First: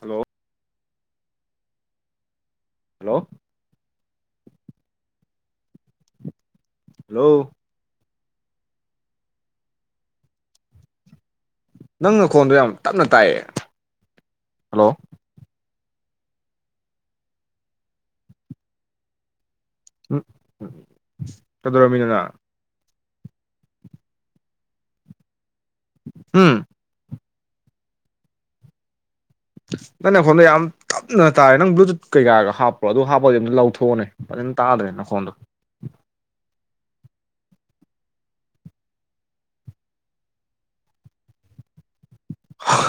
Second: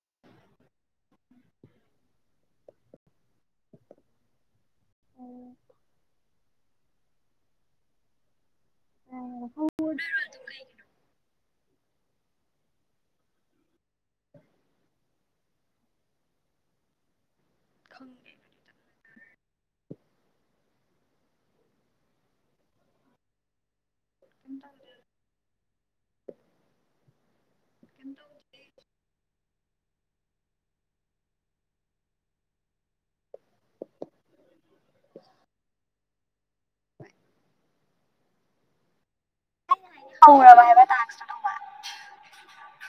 Hello [inaudible] hello hello [unintelligible] ꯅꯪ ꯅꯈꯣꯟꯗꯣ ꯌꯥꯝ ꯇꯞꯅ ꯇꯥꯏꯌꯦ ꯍꯜꯂꯣ ꯈꯪꯗꯦ ꯎꯝ ꯀꯩꯗꯧꯔꯝꯃꯤꯅꯣ ꯅꯪ ꯀꯩꯝ ꯇꯧꯗꯦꯗ ꯍꯨꯝ ꯅꯪ ꯅꯈꯣꯟꯗ ꯌꯥꯝ ꯇꯞꯅ ꯇꯥꯏꯔꯦ ꯅꯪ ꯕ꯭ꯂꯨꯇꯨꯠ ꯀꯩꯀꯥꯒ ꯍꯥꯞꯄ꯭ꯔꯣ ꯑꯗꯨ ꯍꯥꯞꯄꯗꯤ ꯑꯝꯇ ꯂꯧꯊꯣꯛꯑꯣꯅꯦ ꯐꯖꯟ ꯇꯥꯗ꯭ꯔꯦ ꯅꯈꯣꯟꯗꯣ [unintelligible] ꯍꯥꯏꯕ ꯗꯥꯟꯁꯇꯨꯗꯣ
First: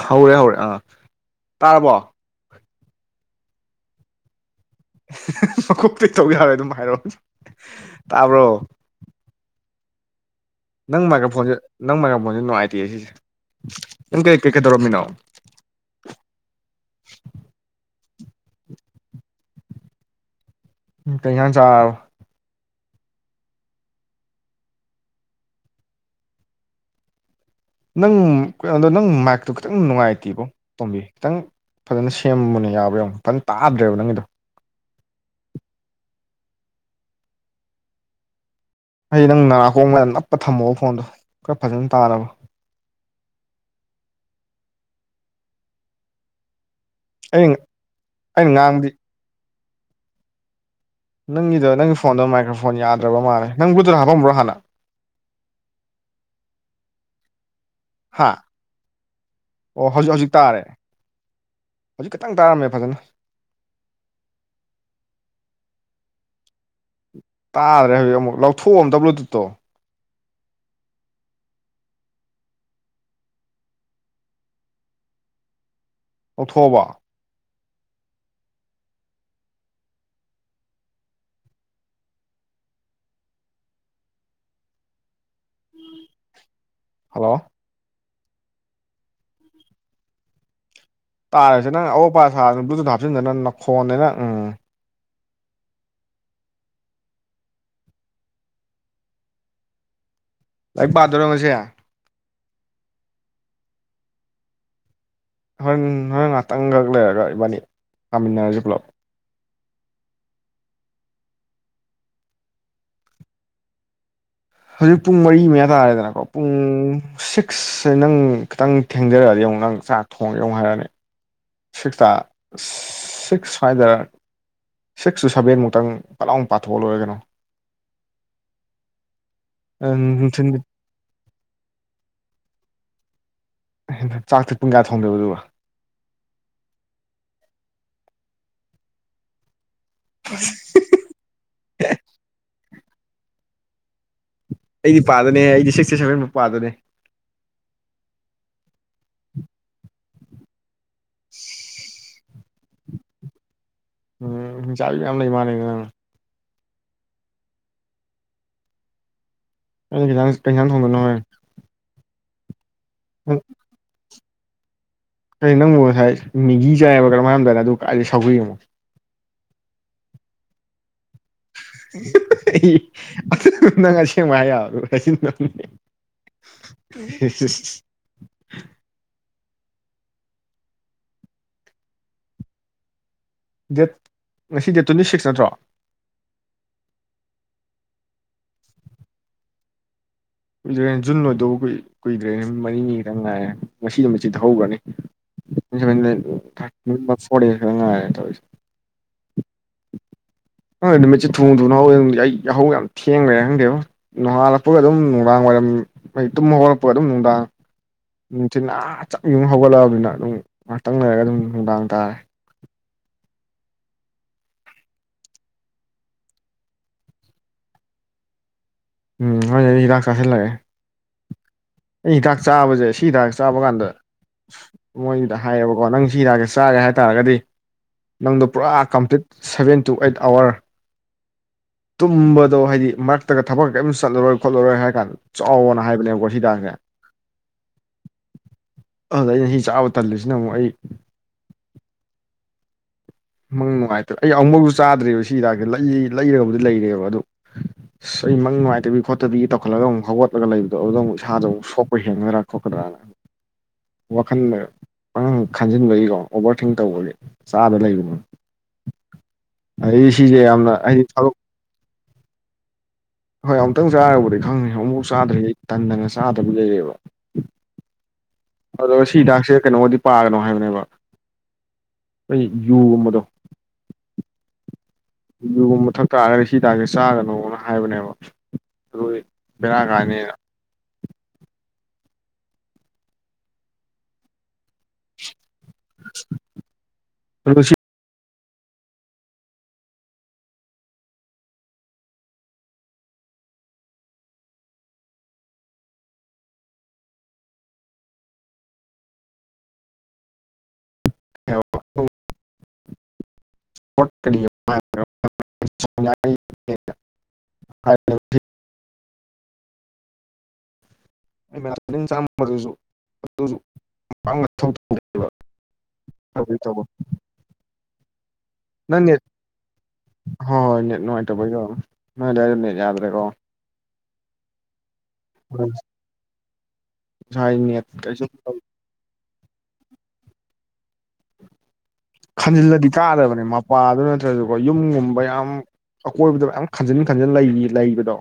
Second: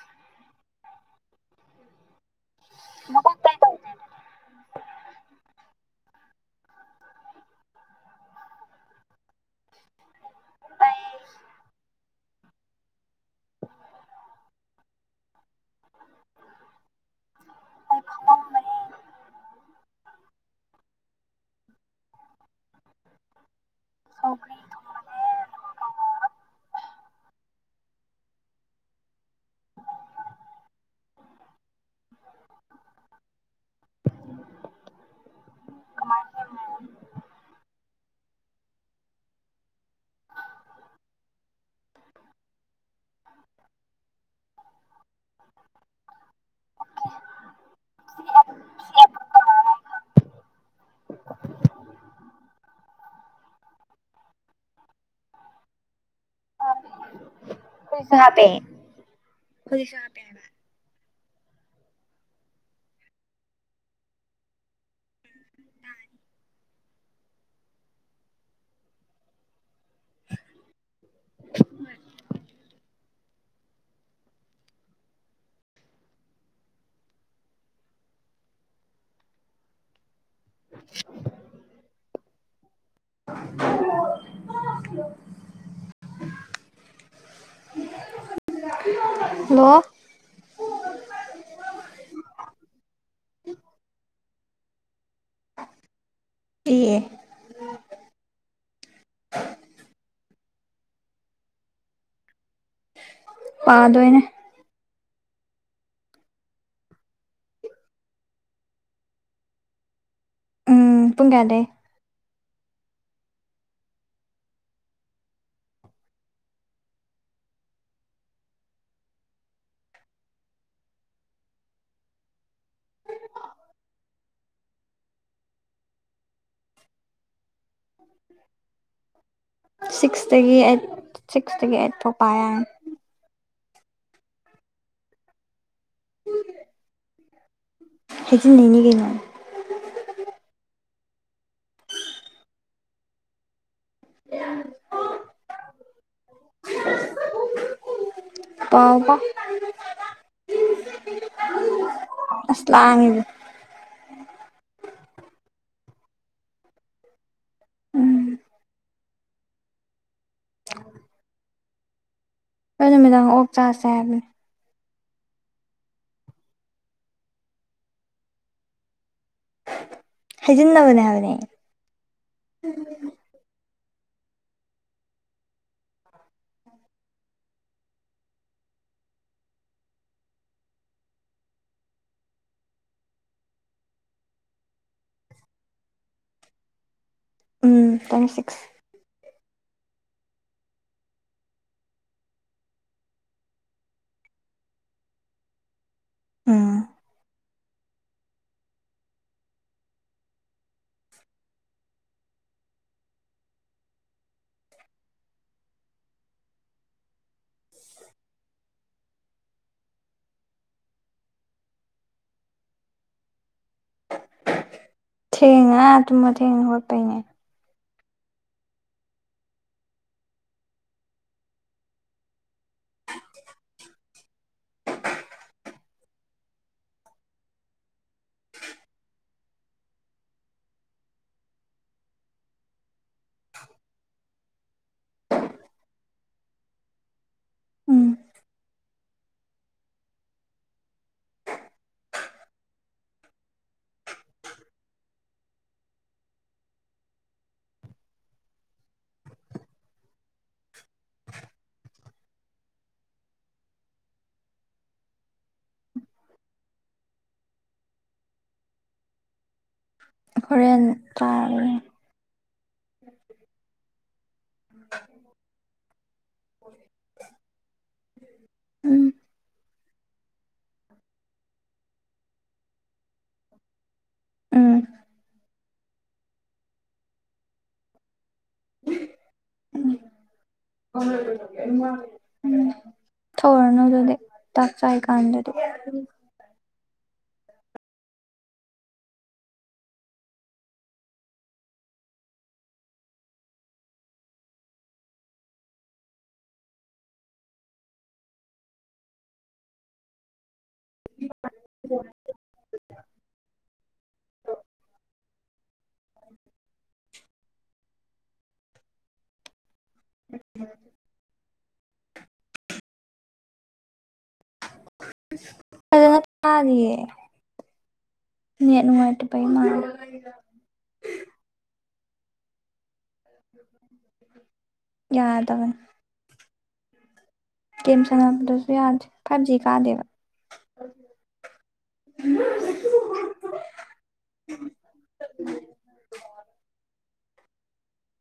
ꯍꯧꯔꯦ ꯍꯧꯔꯦ ꯑꯥ ꯇꯥꯔꯕꯣ? [unintelligible] ꯃꯀꯣꯛꯇꯩ ꯇꯧ ꯌꯥꯔꯣꯏ ꯑꯗꯨꯝ ꯍꯥꯏꯔꯣꯛ ꯇꯥꯕ꯭ꯔꯣ ꯑꯩ ꯅꯪ ꯃꯥꯏꯒꯐꯣꯟꯖꯦ ꯅꯪ ꯃꯥꯏꯒꯐꯣꯟꯖꯦ ꯅꯨꯡꯉꯥꯏꯇꯦꯍꯦ ꯁꯤꯖꯦ ꯅꯪ ꯀꯩ ꯀꯩ ꯀꯩꯗꯧꯔꯝꯃꯤꯅꯣ ꯑꯩ ꯐꯝꯃꯝꯕꯅꯦ ꯎꯝ ꯀꯩ ꯍꯤꯟꯖꯥꯡ ꯆꯥꯔ ꯁꯧꯒ꯭ꯔꯤ ꯅꯪ- ꯀꯩꯅꯣꯗꯣ ꯅꯪ ꯃꯥꯏꯛꯇꯣ ꯈꯤꯇꯪ ꯅꯨꯡꯉꯥꯏꯇꯤꯕꯣ ꯇꯣꯝꯕꯤ ꯈꯤꯇꯪ ꯐꯖꯟꯅ ꯁꯦꯝꯃꯨꯅꯦ ꯌꯥꯕ꯭ꯔꯥ ꯌꯦꯡꯉꯣ ꯐꯖꯟ ꯇꯥꯗ꯭ꯔꯦꯕ ꯅꯪꯒꯤꯗꯣ ꯍꯥꯢꯗꯤ ꯅꯪ ꯅꯅꯥꯀꯣꯡ ꯃꯌꯥꯗ ꯅꯞꯄ ꯊꯝꯃꯣꯕ ꯐꯣꯟꯗꯣ ꯈꯔ ꯐꯖꯟ ꯇꯥꯅꯕ ꯑꯩ ꯑꯩꯅ ꯉꯥꯡꯕꯗꯤ ꯅꯪꯒꯤꯗꯣ ꯅꯪꯒꯤ ꯐꯣꯟꯗꯣ ꯃꯥꯏꯀ꯭ꯔꯐꯣꯟ ꯌꯥꯗ꯭ꯔꯥꯕ ꯃꯥꯜꯂꯦ ꯅꯪ ꯕ꯭ꯂꯨꯇꯨꯠ ꯍꯥꯞꯄꯝꯕ꯭ꯔꯣ ꯍꯥꯟꯅ [unintelligible] ꯍꯥ ꯍꯥꯞꯄꯦ ꯑꯣ ꯍꯧꯖꯤꯛ ꯍꯥꯏꯕ ꯍꯧꯖꯤꯛ ꯇꯥꯔꯦ ꯍꯧꯖꯤꯛ ꯈꯤꯇꯪ ꯇꯥꫪꯝꯃꯦ ꯐꯖꯟꯅ ꯇꯥꯗ꯭ꯔꯦ ꯍꯨꯖꯤꯛ ꯑꯃꯨꯛ ꯂꯧꯊꯣꯛꯑꯣ ꯑꯝꯇ ꯕ꯭ꯂꯨꯇꯨꯠꯇꯣ [unintelligible] ꯂꯧꯊꯣꯛꯑꯕꯣ [inaudible] [unintelligible] [inaudible] ꯍꯜꯂꯣ- ꯍꯜꯂꯣ- ꯇꯥꯔꯦꯁꯦ ꯅꯪ ꯑꯑꯣꯛꯄꯥ ꯁꯥꯗꯅ ꯕ꯭ꯂꯨꯇꯨꯠ ꯍꯥꯞꯆꯤꯟꯗꯅ ꯅꯈꯣꯟꯅꯦꯅ ꯎꯝ [unintelligible] ꯂꯥꯏꯛ ꯄꯥꯗꯣꯏꯔꯣ ꯉꯁꯤ? ꯄꯥꯗꯣꯏꯅꯦ꯫ ꯍꯣꯏꯟ ꯍꯣꯏꯟ ꯉꯥꯇꯟꯈꯛ ꯂꯩꯔꯒ ꯏꯕꯥꯅꯤ ꯄꯥꯃꯤꯟꯅꯔꯁꯦ ꯄꯨꯂꯞ ꯎꯝ ꯄꯨꯡ ꯀꯌꯥꯗꯩꯩ ꯍꯧꯖꯤꯛ ꯄꯨꯡ ꯃꯔꯤ ꯃꯌꯥ ꯇꯥꯔꯦꯗꯅꯀꯣ ꯄꯨꯡ ꯁꯤꯛꯁꯁꯦ ꯅꯪ ꯈꯤꯇꯪ ꯊꯦꯡꯖꯔꯛꯑꯗꯤ ꯑꯃꯨꯛ ꯅꯪ ꯆꯥꯛ ꯊꯣꯡꯒꯅ ꯍꯥꯏꯔꯅꯤ ꯁꯤꯛꯁꯇ ꯁꯤꯛꯁ ꯁ꯭ꯋꯥꯏꯗ ꯁꯤꯛꯁ ꯇꯨ ꯁꯚꯦꯟꯃꯨꯛꯇꯪ ꯄꯂꯥꯎ ꯄꯥꯊꯣꯛꯑ ꯂꯣꯏꯔꯦ ꯀꯩꯅꯣ ꯅꯨꯡꯊꯤꯟ ꯁꯤꯛꯁꯇꯒꯤ ꯑꯩꯠ ꯁꯤꯛꯁꯇꯒꯤ ꯑꯩꯠ ꯐꯥꯎ ꯄꯥ ꯌꯥꯅꯤ ꯆꯥꯛꯇ ꯄꯨꯡ ꯀꯌꯥ ꯊꯣꯡꯗꯣꯏꯕ ꯑꯗꯨꯒ [unintelligible] ꯍꯥꯏꯖꯟ ꯅꯩꯅꯤ ꯀꯩꯅꫭ [unintelligible] [unintelligible] ꯑꯩꯗꯤ ꯄꯥꯗꯅꯦ ꯑꯩꯗꯤ ꯁꯤꯛꯁꯇꯤ ꯁꯕꯦꯟꯃꯥꯎꯛ ꯄꯥꯗꯅꯦ ꯄꯥꯎ ꯄꯥꯎ [unintelligible] ꯑꯁ ꯂꯥꯡꯉꯤꯗ ꯎꯝ ꯍꯤꯡꯆꯥꯕꯤ ꯌꯥꯝ ꯂꯩ ꯃꯥꯥꯟꯅꯦ ꯅꯪ ꯎꯝ ꯑꯩꯅ ꯈꯤꯇꯪ [unintelligible] ꯊꯣꯡꯗꯣꯏꯅꯣ ꯍꯣꯏ ꯑꯩ ꯅꯨꯃꯤꯗꯥꯡ ꯑꯣꯛ ꯆꯥꯁꯦ ꯍꯥꯏꯕꯅꯤ ꯀꯩ ꯅꯪꯕꯨ ꯉꯁꯥꯏ ꯃꯦꯒꯤ ꯆꯥꯏ ꯍꯥꯏꯕꯔꯥ ꯀꯩꯅꯣꯝ ꯍꯥꯏꯔꯝꯗꯥꯏꯅꯦ ꯗꯨꯒꯥ ꯀꯥꯏꯗꯩꯩ ꯁꯧꯒꯔꯤ ꯍꯩꯖꯤꯟꯅꯕꯅꯦ ꯍꯥꯏꯕꯅꯦ [unintelligible] ꯅꯪ ꯑꯁꯦꯡꯕ ꯍꯥꯏ ꯗꯦꯠ ꯉꯁꯤ ꯗꯦꯠ ꯇ꯭ꯋꯦꯟꯇꯤ ꯁꯤꯛꯁ ꯅꯠꯇ꯭ꯔꯣ ꯎꯝ ꯇ꯭ꯋꯦꯟꯇꯤ ꯁꯤꯛꯁ ꯑꯩꯈꯣꯏ ꯖꯔꯦꯟ ꯖꯨꯟ ꯑꯣꯏꯗꯧꯕ ꯑꯩꯈꯣꯏ ꯀꯨꯏꯗ꯭ꯔꯦ ꯅꯨꯃꯤꯠ ꯃꯔꯤꯅꯤ ꯈꯛꯇꯪ ꯉꯥꯏꯔꯦ ꯉꯁꯤꯗ ꯃ ꯆꯤꯊꯍꯈ꯭ꯔꯅꯤ ꯎꯝ [unintelligible] ꯑꯪ ꯅꯨꯃꯤꯠꯁꯦ ꯊꯨ ꯊꯨꯅꯍꯥꯎꯋꯦ ꯌꯥꯍꯧ ꯌꯥꯝ ꯊꯦꯡꯡꯂꯔꯦ ꯈꯪꯗꯦꯕ ꯅꯣꯡꯍꯥꯜꯂꯛꯄꯒ ꯑꯗꯨꯝ ꯅꯨꯡꯗꯥꯡ ꯋꯥꯏꯔꯝꯃꯤ ꯃꯩ ꯇꯨꯝꯕ ꯍꯧꯔꯛꯄꯒ ꯑꯗꯨꯝ ꯅꯨꯡꯗꯥꯡ ꯊꯤꯅꯥ ꯆꯞ ꯌꯨꯝ ꯍꯧꯒꯠꯂꯛꯑꯕꯅꯤꯅ ꯑꯗꯨꯝ ꯉꯥꯏꯍꯥꯛꯇꯪ ꯂꯩꯔꯒ ꯑꯗꯨꯝ ꯅꯨꯡꯗꯥꯡ ꯇꯥꯔꯦ ꯊꯦꯡꯅ ꯇꯨꯝꯃꯒꯥ ꯊꯦꯡꯅ ꯍꯧꯒꯣꯠꯄꯩꯅꯦ ꯎꯝ ꯍꯣꯏ ꯑꯣꯏꯅ ꯑꯩ ꯍꯤꯗꯥꯛ ꯆꯥꯁꯤꯜꯂꯛꯑꯦ ꯑꯩ ꯍꯤꯗꯥꯛ ꯆꯥꯕꯁꯦ ꯁꯤ ꯍꯤꯗꯥꯛ ꯆꯥꯕ ꯀꯥꯟꯗ ꯃꯣꯏꯗ ꯍꯥꯏꯌꯦꯕꯀꯣ ꯅꯪ ꯁꯤꯔꯥꯛꯀꯦ ꯆꯥꯒꯦ ꯍꯥꯏꯇꯥꯔꯒꯗꯤ ꯅꯪꯗꯣ ꯄꯨꯔꯥ complete seven to eight hour ꯇꯨꯝꯕꯗꯣ ꯍꯥꯏꯗꯤ ꯃꯔꯛꯇꯒ ꯊꯕꯛ ꯀꯔꯤꯝꯇ ꯆꯠꯂꯔꯣꯏ ꯈꯣꯠꯂꯔꯣꯏ ꯍꯥꯏꯔ ꯀꯥꯟꯗ ꯆꯥꯎꯅ ꯍꯥꯏꯕꯅꯦꯕꯀꯣ ꯁꯤꯗꯥꯛꯁꯦ ꯎꯝ ꯑꯗꯨꯗ ꯑꯩꯅ ꯍꯤ ꯆꯥꯕ ꯇꯜꯂꯤꯁꯤꯅ ꯑꯃꯨꯛ ꯑꯩ ꯃꯪ ꯅꯨꯡꯉꯥꯏꯇ꯭ꯔꯦ ꯑꯩ ꯑꯃꯐꯥꯎꯁꯨ ꯆꯥꯗ꯭ꯔꯤꯕꯕ ꯁꯤ ꯍꯤꯗꯥꯛꯁ ꯂꯩ ꯂꯩꯔꯕꯨꯗꯤ ꯂꯩꯔꯦꯕ ꯑꯗꯨ ꯑꯁ ꯑꯩ ꯃꯪ ꯅꯨꯡꯉꯥꯏꯇꯕꯤ ꯈꯣꯠꯇꯕꯤꯒꯤ ꯇꯧꯈꯠꯂꯒ ꯑꯃꯨꯛ ꯍꯧꯒꯠꯂꯒ ꯂꯩꯕꯗꯣ ꯑꯗꯨ ꯑꯃꯨꯛ ꯏꯁꯥꯗꫭ ꯑꯃꯨꯛꯄ ꯍꯦꯟꯒꯗ꯭ꯔꯥ ꯈꯣꯠꯀ꯭ꯔꯥꯅ [unintelligible] ꯋꯥꯈꯜꯗ ꯈꯟꯖꯤꯟꯕꯒꯤꯀꯣ ꯑꯣꯚꯔ ꯊꯤꯡ ꯇꯧꯕꯒꯤ ꯆꯥꯕ ꯂꯩꯕꯅꯤ ꯑꯗꯩꯩ ꯁꯤꯁꯦ ꯌꯥꯝꯅ ꯍꯣꯔꯦꯟ ꯍꯥꯏꯗꯤ ꯊꯕꯛ ꯆꯥꯔꯒꯦ ꯍꯣꯏ ꯑꯃꯨꯛꯇꯪ ꯆꯥꯔꯨꯔꯕꯗꯤ ꯈꯪꯅꯤ ꯑꯃꯨꯛꯐꯥꯎ ꯆꯥꯗ꯭ꯔꯒꯩ ꯇꯟꯗꯅ ꯆꯥꯗꯕ ꯂꯩꯔꯦꯕ ꯑꯗꯨꯒ ꯎꯝ ꯁꯤ ꯍꯗꯥꯛꯁꯦ ꯀꯩꯅꯣꯗꯤ ꯄꯥꯒꯅꯣ ꯍꯥꯏꯕꯅꯦꯕ ꯑꯩꯈꯣꯏ ꯌꯨꯒꯨꯝꯕꯗꯣ ꯎꯝ ꯌꯨꯒꯨꯝꯕ ꯊꯛ ꯇꯥꯔꯒꯗꯤ ꯁꯤꯗꯥꯛꯁꯦ ꯆꯥꯒꯅꯣꯅ ꯍꯥꯏꯕꯅꯦꯕ ꯑꯗꯨ ꯕꯦꯔꯥ ꯀꯥꯅꯤꯅ [inaudible] ꯊꯛꯎꯔꯅꯨ ꯗꯨꯗꯤ ꯍꯤꯗꯥꯛ ꯆꯥꯏ ꯀꯥꯟꯗꯗꯤ [unintelligible] [inaudible] [unintelligible] [inaudible] ꯎꯝ [inaudible] [unintelligible] ꯐꯖꯅꯥ ꯇꯧꯕꯩ ꯇꯧꯕ ꯇꯥꯗꯦꯌꯦ ꯅꯦꯠ ꯅꯨꯡꯉꯥꯏꯇꯕꯒꯤ ꯃꯥꯜꯂꯦ ꯍꯣꯏ ꯍꯣꯏ ꯅꯦꯠ ꯅꯨꯡꯉꯥꯏꯇꯕꯒꯤꯔꯣ ꯅꯣꯏꯗꯥꯏꯗ ꯅꯦꯠ ꯌꯥꯗ꯭ꯔꯦꯀꯣ ꯌꯥꯗꯕꯅꯦ ꯍꯥꯏꯅꯦ [unintelligible] ꯒꯦꯝ ꯁꯥꯟꯅꯕꯗꯁꯨ ꯌꯥꯗ꯭ꯔꯦ ꯐꯥꯏꯚ ꯖꯤ ꯀꯥꯗꯦꯕ [inaudible] ꯈꯟꯖꯤꯜꯂꯗꯤ ꯀꯥꯗꯕꯅꯦ ꯃꯄꯥꯗꯨ ꯅꯠꯇ꯭ꯔꯁꯨꯀꯣ ꯌꯨꯝꯒꯨꯝꯕ ꯌꯥꯝ ꯑꯀꯣꯏꯕꯗꯣ ꯃꯌꯥꯝ ꯈꯟꯖꯤꯟ ꯈꯟꯖꯤꯟ ꯂꯩꯔꯤ ꯂꯩꯕꯗꯣ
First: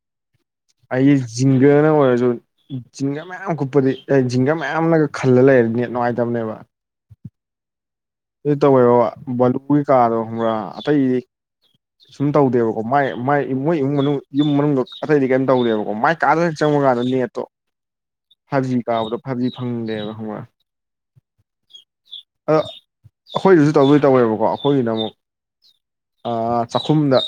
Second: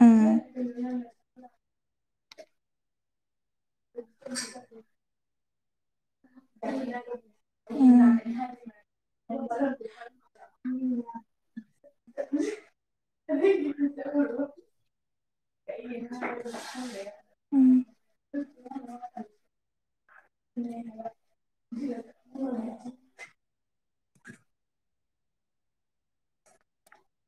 ꯎꯝ ꯑꯩ ꯖꯤꯡꯒꯅ ꯑꯣꯏꯔꯁꯨ ꯖꯤꯡꯒꯥ ꯃꯌꯥꯝ ꯀꯨꯞꯄꯗꯤ ꯑꯩ ꯖꯤꯡꯒꯥ ꯃꯌꯥꯝꯅꯒ ꯈꯜꯂ ꯂꯩꯔꯗꯤ ꯅꯦꯠ ꯅꯨꯡꯉꯥꯏꯇꯕꯅꯦꯕ ꯎꯝ ꯑꯗꯨ ꯇꯧꯋꯦꯕ [unintelligible] ꯒꯤ ꯀꯥꯗꯣ ꯈꯪꯕ꯭ꯔꯥ ꯑꯇꯩꯗꯤ ꯁꯨꯝ ꯇꯧꯗꯦꯕꯀꯣ ꯃꯥꯏ ꯃꯥꯏ ꯃꯣꯏ ꯏꯃꯨꯡ ꯃꯅꯨꯡ ꯌꯨꯝ ꯃꯅꯨꯡꯗ ꯑꯇꯩꯗꯤ ꯀꯩꯔꯤꯝ ꯇꯧꯗꯦꯕ ꯑꯣ ꯃꯥꯏ ꯀꯥꯗꯅ ꯆꯪꯉꯨꯀꯥꯟꯗ ꯅꯦꯠꯇꯣ ꯎꯝ ꯐꯥꯏꯚ ꯖꯤ ꯀꯥꯕꯗꯣ ꯐꯥꯏꯚ ꯖꯤ ꯐꯪꯗꯦꯅ ꯈꯪꯕꯔꯥ [inaudible] [inaudible] ꯑꯗ ꯑꯩꯈꯣꯏꯗꯁꯨ ꯇꯧꯗꯣꯏ ꯇꯧꯋꯦꯕꯀꯣ ꯑꯩꯈꯣꯏꯒꯤꯅ ꯑꯃꯨꯛ ꯑꯥ ꯆꯥꯛꯈꯨꯝꯗ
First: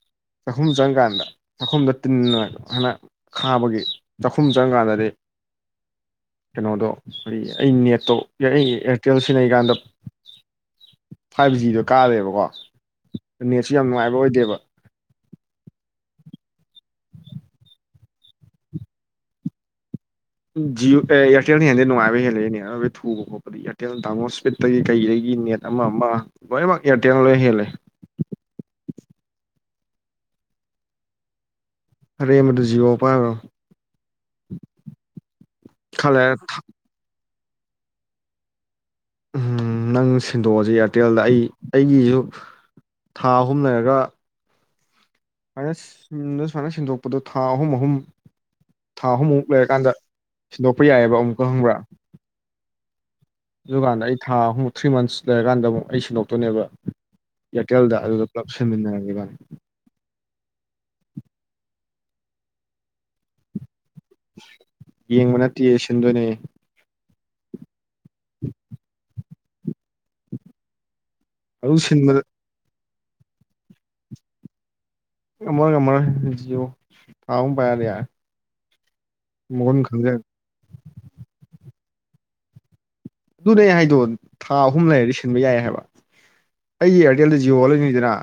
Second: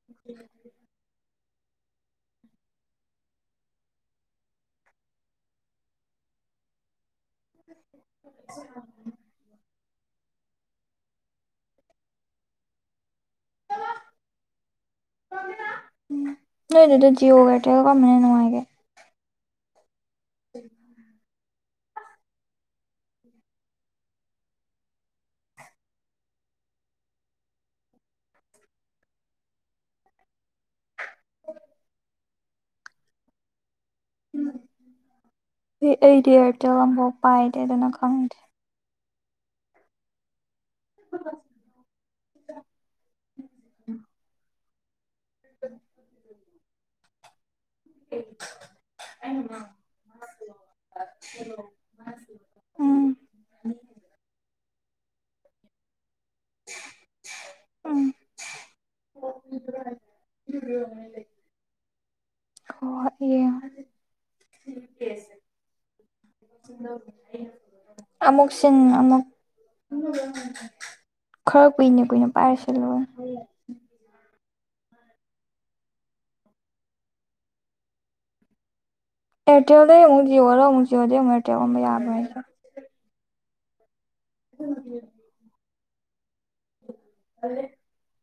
[inaudible] ꯆꯥꯛꯈꯨꯝ ꯆꯪꯀꯥꯟꯗ ꯆꯥꯛꯈꯨꯝꯗ ꯇꯤꯟꯅ ꯈꯥꯕꯒꯤ ꯆꯥꯛꯈꯨꯝ ꯆꯪꯀꯥꯟꯗꯗꯤ ꯀꯩꯅꯣꯗꯣ ꯑꯩ ꯑꯩ ꯅꯦꯠꯇꯣ ꯑꯩ ꯑꯦꯌꯥꯔꯇꯦꯜ ꯁꯤꯖꯤꯟꯅꯩꯀꯥꯟꯗ ꯐꯥꯏꯚ ꯖꯤꯗꯣ ꯀꯥꯔꯦꯕꯀꯣ ꯅꯦꯠꯁꯨ ꯌꯥꯝ ꯅꯨꯡꯉꯥꯏꯕ ꯑꯣꯏꯗꯦꯕ ꯎ ꯅꯣꯏꯒꯤꯗꯣ ꯖꯤꯌꯣ ꯑꯥꯏꯔꯇꯦꯜ ꯀꯔꯝꯕꯅ ꯅꯨꯡꯉꯥꯏꯒꯦ ꯖꯤꯑꯣ ꯑꯦꯔꯇꯦꯜꯅ ꯍꯦꯜꯂꯦ ꯅꯨꯡꯉꯥꯏꯕ ꯍꯦꯜꯂꯦ [unintelligible] ꯊꯨꯕ ꯏꯌꯥꯔꯇꯦꯜ ꯇꯥꯃꯣ ꯏꯁꯄꯤꯗꯒꯤ ꯀꯩꯗꯒꯤ ꯅꯦꯠ ꯑꯃꯥ ꯑꯃꯥ ꯂꯣꯏꯅꯃꯛ ꯏꯌꯥꯔꯇꯦꯜ ꯂꯣꯏꯅ ꯍꯦꯜꯂꯦ [inaudible] ꯑꯔꯦꯝꯕꯗ ꯖꯤꯌꯣ ꯄꯥꯏꯔ ꯎꯝ ꯈꯔ ꯑꯩꯗꯤ ꯂꯩꯔ ꯊ ꯑꯦꯌꯥꯔꯇꯦꯜ ꯑꯃꯐꯥꯎ ꯄꯥꯏꯗꯦ ꯑꯗꯨꯅ ꯈꯪꯗꯦ ꯅꯪ ꯁꯤꯟꯗꯣꯛꯑꯁꯤ ꯏꯌꯥꯔꯇꯦꯜꯗ ꯑꯩ ꯑꯩꯒꯤꯁꯨ ꯊꯥ ꯑꯍꯨꯝ ꯂꯩꯔꯒ ꯁꯨꯃꯥꯏꯅꯗ ꯁꯨꯃꯥꯏꯅ ꯁꯤꯟꯗꯣꯛꯄꯗ ꯊꯥ ꯑꯍꯨꯝ ꯑꯍꯨꯝ ꯊꯥ ꯑꯍꯨꯝꯃꯨꯛ ꯂꯩꯔꯀꯥꯟꯗ ꯁꯤꯟꯗꯣꯛꯄ ꯌꯥꯏꯌꯦꯕ ꯑꯃꯨꯛꯀ ꯈꯪꯕ꯭ꯔꯥ ꯎꯝ ꯑꯗꯨꯀꯥꯟꯗ ꯑꯩ ꯊꯥ ꯑꯍꯨꯝ ꯊ꯭ꯔꯤ ꯃꯟꯠꯁ ꯂꯩꯔꯀꯗ ꯑꯃꯨꯛ ꯁꯤꯟꯗꯣꯛ ꯨꯅꯦꯕ ꯏꯌꯥꯔꯇꯦꯜꯗ ꯎꯝ ꯑꯗꯨꯗ ꯄꯨꯂꯞ ꯁꯦꯝꯃꯤꯟꯅꯔꯕꯅꯤꯅ [unintelligible] ꯌꯦꯡꯕ ꯅꯠꯇꯦ ꯁꯤꯟꯗꯣꯏꯅꯦ ꯑꯃꯨꯛ ꯁꯤꯟ ꯑꯃꯨꯛ ꯈꯔ ꯑꯗꯨ ꯀꯨꯏꯅ ꯁꯤꯟꯕꯗ ꯀꯨꯏꯅ ꯄꯥꯏꯔꯁꯤ ꯂꯣꯏ ꯉꯝꯃꯔꯣꯏ ꯉꯝꯃꯥꯔꯣꯏ ꯖꯤꯌꯣ ꯊꯥ ꯑꯍꯨꯝ ꯄꯥꯏꯔꯗꯤ ꯌꯥꯔꯦ ꯃꯒꯨꯟ ꯑꯦꯌꯥꯔꯇꯦꯜꯗꯩꯩ ꯈꯪꯖ ꯑꯃꯨꯛ ꯖꯤꯑꯣ ꯑꯣꯜꯂꯥ ꯑꯃꯨꯛ ꯖꯤꯑꯣꯗꯩꯩ ꯑꯃꯨꯛ ꯑꯦꯔꯇꯦꯜ ꯑꯣꯟꯕ ꯌꯥꯕ꯭ꯔꯣ ꯑꯗꯨꯅꯦ ꯍꯥꯏꯗꯣ ꯊꯥ ꯑꯍꯨꯝ ꯂꯩꯔꯗꯤ ꯁꯤꯟꯕ ꯌꯥꯏ ꯍꯥꯏꯕ ꯑꯩ ꯏꯌꯥꯔꯇꯦꯜꯗ ꯖꯤꯑꯣ ꯑꯣꯜꯂꯅꯤꯗꯅ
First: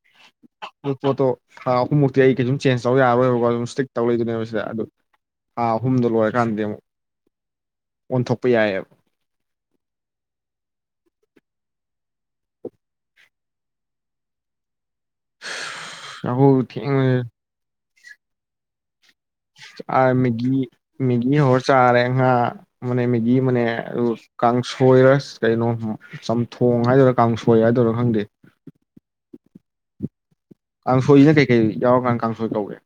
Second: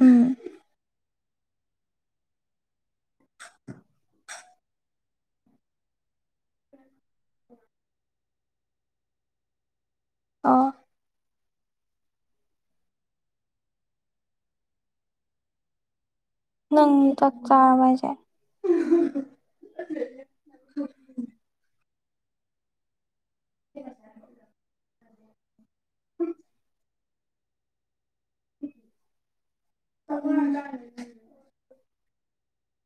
ꯎꯝ ꯄꯣꯠꯇꯣ ꯊꯥ ꯑꯍꯨꯝꯃꯨꯛꯇꯤ ꯑꯩ ꯀꯩ ꯁꯨꯝ ꯆꯦꯟꯖ ꯇꯧ ꯌꯥꯔꯣꯏꯕꯀꯣ ꯑꯗꯨꯝ ꯏꯁ꯭ꯇꯤꯛ ꯇꯧ ꯂꯩꯗꯣꯏꯅꯦꯕ ꯁꯤꯗ ꯑꯗꯨ ꯊꯥ ꯑꯍꯨꯝꯗꯣ ꯂꯣꯏꯔꯀꯥꯟꯗꯤ ꯑꯃꯨꯛ ꯑꯣꯟꯊꯣꯛꯄ ꯌꯥꯏꯌꯦꯕ ꯑꯥ [unintelligible] ꯅꯪ ꯊꯦꯡꯕꯅ ꯆꯥꯛ ꯆꯥꯔꯕꯣ ꯍꯥꯏꯁꯦ ꯆꯥꯔꯦ ꯃꯦꯒꯤ ꯃꯦꯒꯤ ꯍꯧꯔ ꯆꯥꯔꯦ ꯉꯥ ꯃꯅꯦ ꯃꯦꯒꯤ ꯅꯦ ꯑꯗꯨ ꯀꯥꯡꯁꯣꯏꯔ ꯀꯩꯅꯣ ꯆꯝꯊꯣꯡ ꯍꯥꯏꯗꯣꯏꯔꯥ ꯀꯥꯡꯁꯣꯏ ꯍꯥꯏꯗꯣꯏꯔꯥ ꯈꯪꯗꯦ ꯑꯣ [inaudible] ꯀꯥꯡꯁꯣꯏ ꯁꯤꯅ ꯀꯩꯀꯩ ꯌꯥꯎꯔꯀꯥꯟꯗ ꯀꯥꯡꯁꯣꯏ ꯀꯧꯒꯦ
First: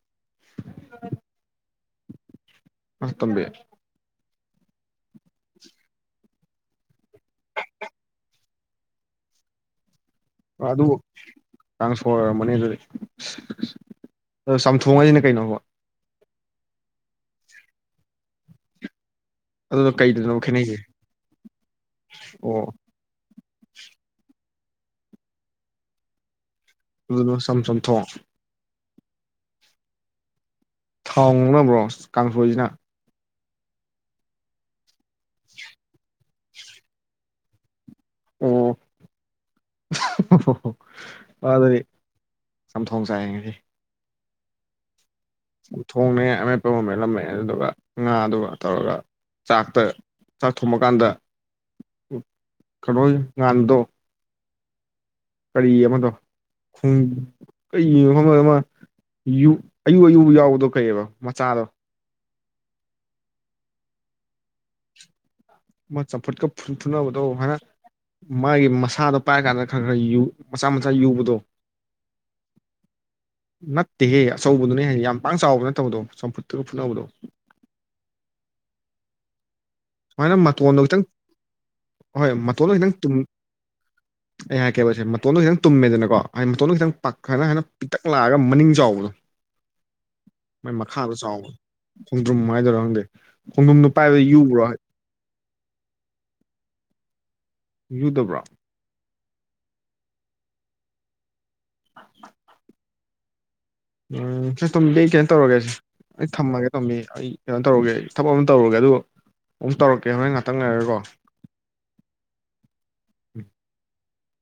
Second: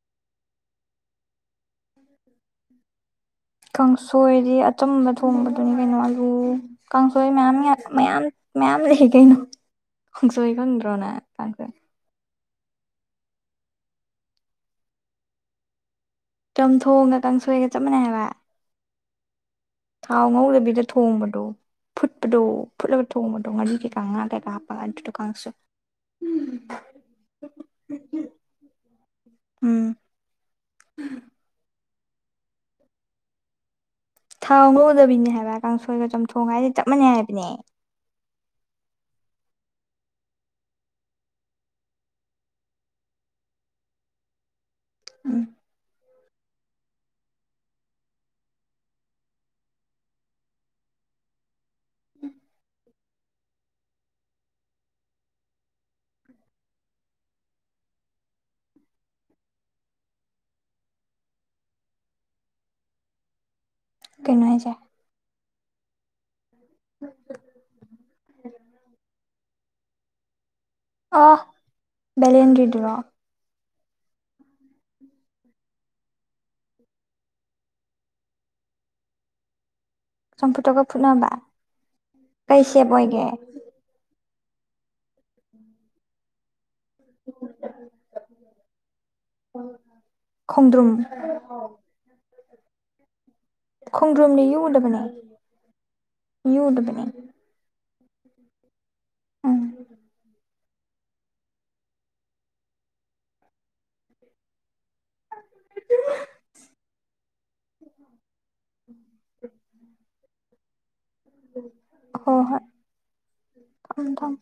ꯑ ꯇꯝꯕꯦ [unintelligible] ꯀꯥꯡꯁꯣꯏꯗꯤ ꯑꯆꯝꯕ ꯊꯣꯡꯕꯗꯨꯅꯤ ꯀꯩꯅꯣ ꯑꯂꯨ ꯀꯥꯡꯁꯣꯏ ꯃꯌꯥꯝ ꯃꯌꯥꯝ ꯃꯌꯥꯝ ꯂꯩ ꯀꯩꯅꯣ ꯈꯥꯡꯁꯣꯏ ꯈꯪꯗ꯭ꯔꯣ ꯅꯪ ꯀꯥꯡꯁꯣꯏ ꯍꯣꯏ ꯑꯣꯏꯔꯝꯕꯅꯤ ꯑꯗꯨꯗꯤ ꯑꯗꯣ ꯆꯝꯊꯣꯡ ꯍꯥꯏꯁꯤꯅ ꯀꯩꯅꯣꯕ ꯆꯝꯊꯣꯡꯒ ꯀꯥꯡꯁꯣꯏꯒ ꯆꯞ ꯃꯥꯟꯅꯩ ꯍꯥꯏꯕ ꯑꯗꯨꯅ ꯊꯥꯎ ꯀꯩꯗꯅꯣ ꯈꯦꯠꯅꯩꯁꯦ ꯉꯧꯗꯕꯤꯗ ꯊꯣꯡꯕꯗꯣ ꯐꯨꯠꯄꯗꯣ ꯑꯣ ꯐꯨꯠꯂ ꯊꯣꯡꯕꯗꯣ ꯉꯥꯔꯤ ꯀꯩꯀꯥ ꯉꯥ ꯀꯩꯀꯥ ꯍꯥꯞꯄꯒ ꯑꯗꯨꯗ ꯀꯥꯡꯁꯣꯏ ꯑꯗꯨꯗꯨꯅ ꯆꯝ ꯆꯝ ꯆꯝꯊꯣꯡ ꯎꯝ ꯍꯣꯡꯅꯕ꯭ꯔꯣ ꯀꯥꯡꯁꯣꯏꯁꯤꯅ ꯊꯥꯎ ꯉꯧꯗꯕꯤꯅꯦ ꯍꯥꯏꯕ ꯀꯥꯡꯁꯣꯏꯒ ꯆꯝꯊꯣꯡ ꯍꯥꯏꯗꯤ ꯆꯞ ꯃꯥꯅꯩ ꯍꯥꯏꯕꯅꯦ ꯑꯣ ꯑꯣ [unintelligible] ꯆꯝꯊꯣꯡ ꯆꯥꯏ ꯉꯁꯤ ꯎꯝ ꯆꯝꯊ‌ꯣꯡꯅ‌ꯦ ꯑꯃꯦꯠꯄ ꯑꯃ ꯃꯦꯠꯂꯝꯃꯦ ꯑꯗꯨꯗꯨꯒ ꯉꯥꯗꯨꯒ ꯇꯧꯔꯒ ꯆꯥꯛꯇ ꯆꯥꯛ ꯊꯣꯡꯕꯀꯥꯟꯗ ꯀꯩꯅꯣ ꯉꯥꯟꯕꯗꯣ ꯀꯔꯤ ꯑꯃꯗꯣ [unintelligible] ꯈ ꯀꯔꯤ ꯃꯐꯝ ꯑꯃ ꯌꯨꯛ ꯑꯌꯨꯛ ꯑꯌꯨꯛ ꯌꯥꯎꯕꯗꯣ ꯀꯩꯑꯕ ꯃꯆꯥꯗꯣ ꯀꯩꯅꯣ ꯍꯥꯏꯖꯦ ꯃꯥ ꯆꯝꯐꯨꯠꯀ ꯐꯨꯠ ꯐꯨꯠꯅꯕꯗꯣ ꯍꯥꯏꯅ ꯃꯥꯒꯤ ꯃꯁꯥꯗꯣ ꯄꯥꯏꯔ ꯀꯥꯟꯗ ꯈꯔ ꯈꯔ ꯌꯨ ꯃꯆꯥ ꯃꯆꯥ ꯑꯣ ꯌꯨꯕꯗꯣ ꯕꯦꯂꯦꯟꯗ꯭ꯔꯤꯗꯨꯔꯣ ꯅꯠꯇꯦꯍꯦ ꯑꯆꯧꯕꯗꯨꯅꯦ ꯌꯥꯝ ꯄꯥꯡ ꯆꯥꯎꯕ ꯅꯠꯇꯕꯗꯣ ꯆꯝꯐꯨꯠꯇꯒ ꯐꯨꯠꯅꯕꯗꯣ ꯁꯨꯃꯥꯏꯅ ꯃꯇꯣꯟꯗꯣ ꯆꯝꯐꯨꯠꯇꯒ ꯈꯤꯇꯪ ꯐꯨꯠꯅꯕ ꯍꯣꯏ ꯀꯩ ꯃꯇꯣꯟꯗꯣ ꯁꯦꯞ ꯈꯤꯇꯪ ꯇꯨꯝ ꯑꯣꯏꯒꯦ ꯑꯩ ꯍꯥꯏꯀꯦꯕꯁꯦ ꯃꯇꯣꯟꯗꯣ ꯈꯤꯇꯪ ꯇꯨꯝꯃꯦꯗꯅꯀꯣ ꯍꯥꯏꯗꯤ ꯃꯇꯣꯟꯣ ꯈꯤꯇꯪ ꯄꯥꯈꯅ ꯍꯥꯏꯅ ꯄꯤꯛꯇꯛ ꯂꯥꯛꯑꯒ ꯃꯅꯤꯡ ꯆꯥꯎꯕꯗꯣ ꯃꯣꯏ ꯈꯣꯡꯗ꯭ꯔꯨꯝ ꯃꯈꯥꯗ ꯆꯥꯎꯕ ꯈꯣꯡꯗ꯭ꯔꯨꯝ ꯍꯥꯏꯗꯣꯏꯔ ꯈꯪꯗꯦ ꯈꯣꯡꯗ꯭ꯔꯨꯝꯗꯣ ꯄꯥꯏꯕ ꯈꯣꯡꯗ꯭ꯔꯨꯝꯗꯤ ꯌꯨꯕ꯭ꯔꯣ ꯌꯨꯗꯕꯅꯦ ꯌꯨꯗꯕꯅꯦ ꯌꯨꯗꯕ꯭ꯔꯣ ꯎꯝ [inaudible] ꯎꯝ ꯁ ꯇꯣꯝꯕꯤ ꯀꯩꯅꯣ ꯇꯧꯔꯒꯦ ꯑꯩ ꯊꯝꯃꯒꯦ ꯇꯣꯝꯕꯤ ꯑꯩ ꯀꯩꯅꯣ ꯇꯧꯔꯨꯒꯦ ꯊꯕꯛ ꯑꯃ ꯇꯧꯔꯨꯒꯦ ꯑꯗꯨ ꯑꯃꯨꯛ ꯇꯧꯔꯛꯀꯦ ꯍꯣꯔꯦꯟ ꯉꯥꯛꯇꯪ ꯂꯩꯔꯒꯀꯣ ꯍꯣ ꯍꯣꯏ ꯊꯝ ꯊꯝꯃꯣ